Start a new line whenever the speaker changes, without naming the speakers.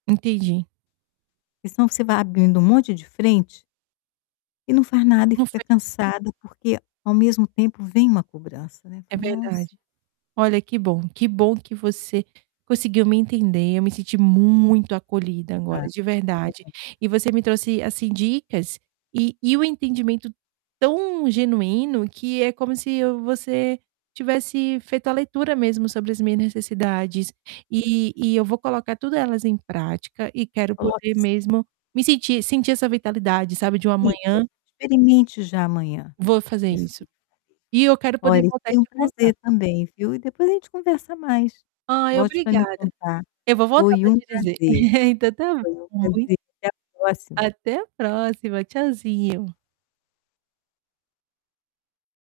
Entendi.
Senão você vai abrindo um monte de frente, e não faz nada e
Não
fica
faz
cansada porque ao mesmo tempo vem uma cobrança, né, aí
É
fala: "Nossa".
verdade. Olha que bom, que bom que você conseguiu me entender, eu me senti muito acolhida agora
Ah.
de verdade,
[unintelligible]
e você me trouxe assim dicas e e o entendimento tão genuíno que é como se eu você tivesse feito a leitura mesmo sobre as minhas necessidades, e e eu vou colocar tudo elas em prática e quero
Coloque sim.
poder mesmo me sentir sentir essa vitalidade sabe de uma
Isso,
manhã
experimente já amanhã.
vou fazer
Isso.
isso.
[unintelligible]
E eu quero poder
Olha,
voltar
foi um
te contar.
prazer também, viu. E depois a gente conversa mais.
Ai
Volte pra me
obrigada.
contar,
Eu vou voltar
foi
pra
um
te dizer.
prazer.
Então tá
Foi um
bom, mui
prazer, até a próxima.
Até a próxima, tchauzinho.